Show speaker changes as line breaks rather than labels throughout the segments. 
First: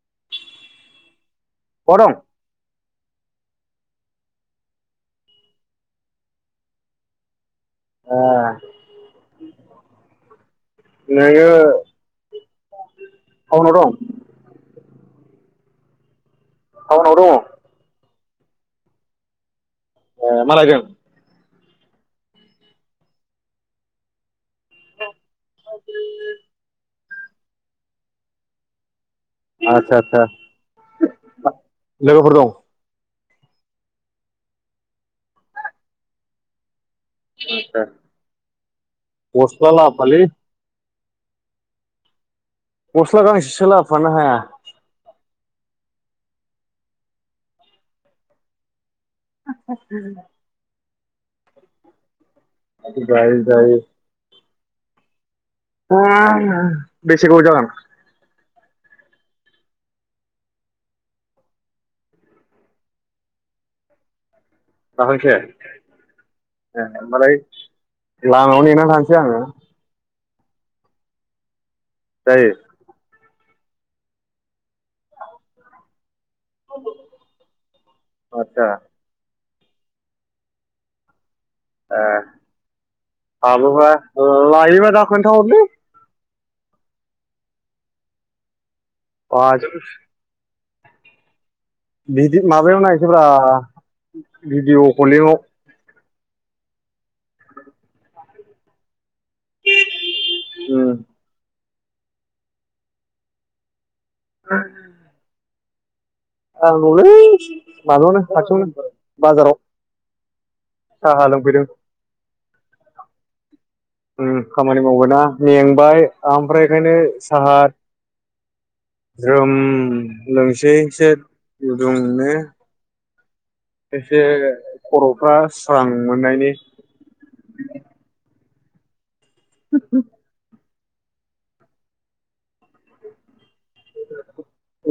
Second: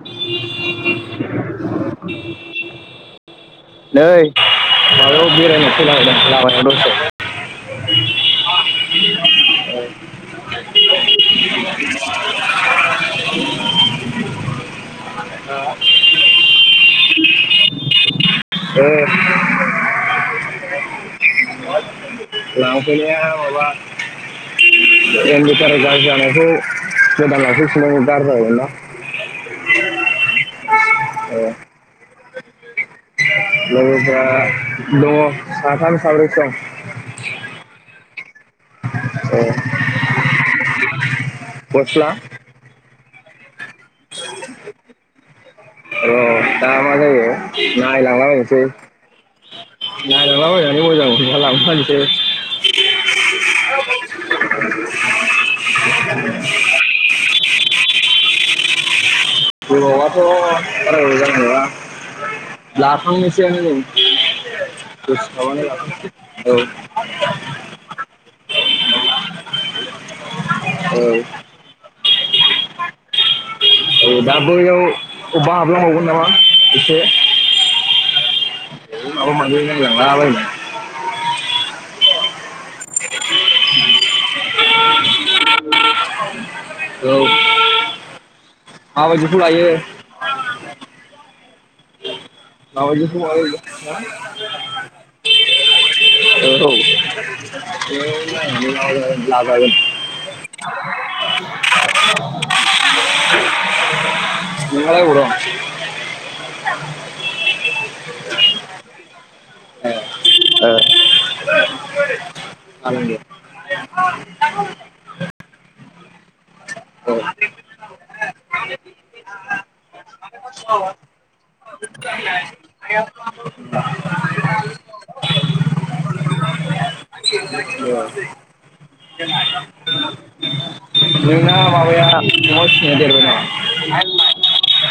[inaudible] नै
बहा दं?
माबायाव बेरायनो फैला बायदों लामायाव दसे
नोङो थाउनाव दं।
[unintelligible]
थाउनाव दङ।
औ।
ए मा लायदों?
लांफैनाया माबा एमबितारर गाज्रि जानायखौ गोदान लांफैफिनदोंम गारजि जाबायमोनना
आचसा आदसा लोगोफोर दं?
लोगोफ्रा दङ साथाम साब्रैसो दं।
आतसा गसला
ओ
लाबफालै।
गस्ला
गस्ला गांसेसो लाबोफानो हाया?
र' दा मा जायो नायलांलाबायनोसै नायलांलाबाय एसे मोजां मोनोब्ला लाबोफानोसै।
जायो - जायो। ओम बेसे गोाव जागोन?
गोबावाथ' बारा गोबाव जानाय नङा। लाखांनोसै आनो नै [unintelligible] खांसै औ
होनबालाय लामायाव नेना थानोसै आङो।
औ।
जायो।
औ दा बैयाव अबेबा हाबलांबावगोन नामा एसे।
आतसा।
[unintelligible]
ए हाबोबा लायोबा दा खोन्थाहरलै।
औ माबायदिखौ
बाजौ
लायो?
बिदि माबा
[unintelligible] [unintelligible]
भिडिअ कलिंआव
लाजागोन [unintelligible] नोंहालाय अबाव दं?
औ दंलै माबायावनो खाथियावनो बाजाराव।
ए ओ
साहा लोंफैदों।
जागोन दे
ओम खामानि मावबाय ना मेंबाय ओमफ्राय बेखायनो
औ औ
साहा ज्रोम लोंसैसो गुदुंनो
[inaudible]
एसे खर'फ्रा स्रां मोननायनि
[inaudible] [inaudible]
[unintelligible]
नोंना माबाया अमा फिसाया देरबाय नामा?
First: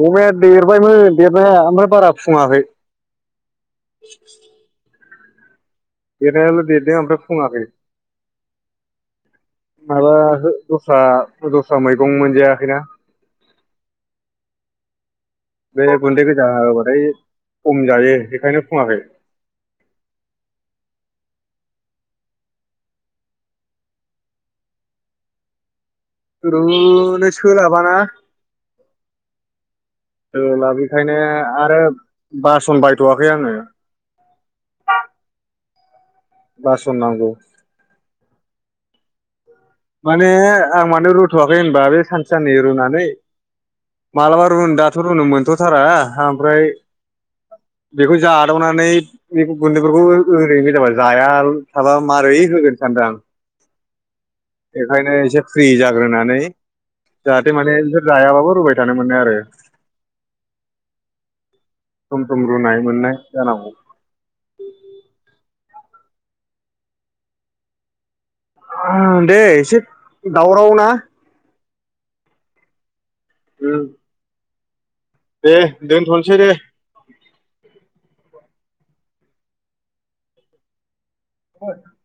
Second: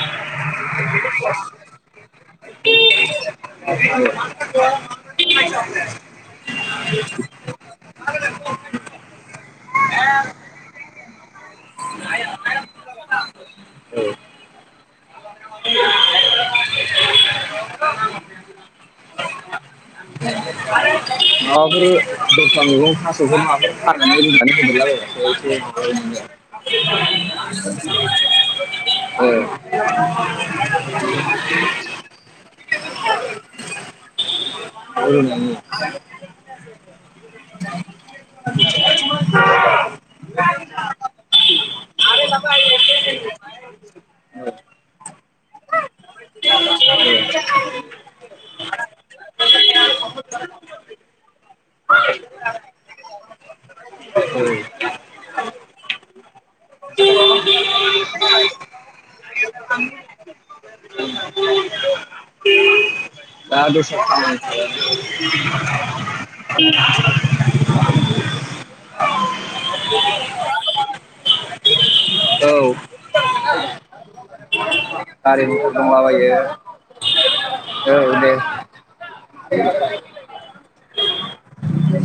अमाया देरबायमोन देरनाया ओमफ्राय बारा फुङाखै
[inaudible]
देरनायाल' देरदों ओमफ्राय फुङाखै माबा हो दस्रा दस्रा मैगं मोनजायाखैना
औ
बे गुन्दै गोजा होबाथाय खम जायो बेखायनो फुङाखै
[inaudible] माबाफोर दस्रा मैगं थास'फोर माबाफोर [unintelligible] नानै रुनानै होदेरलाबायबासो एसे [unintelligible]
रुनो सोलाबा ना
एसे
सोलाबिखायनो आरो बासन बायथ'आाखै आङो
[unintelligible]
बासन नांगौ माने आं मानो रुथ'वाखै होनबा बे सानसे साननै रुनानै मालाबा रुनो दाथ' रुनो मोनथ'थारा ओमफ्राय बेखौ जादावनानै [unintelligible] गुन्दैफोरखौ ओरैनो गोजाबा जाया थाबा माबारै होगोन सानदां
औ
बेखायनो एसे फ्रि जाग्रोनानै जाहाथे माने बिसोर जायाबाबो रुबाय थानो मोनो आरो सम सम रुनाय मोननाय जानांगौ
[inaudible]
ओ दे एसे दावराव ना
औ
उम
गारि
दे
मथर दंलाबायो
दोनथ'नोसै दे
औ दे। [inaudible]
[inaudible]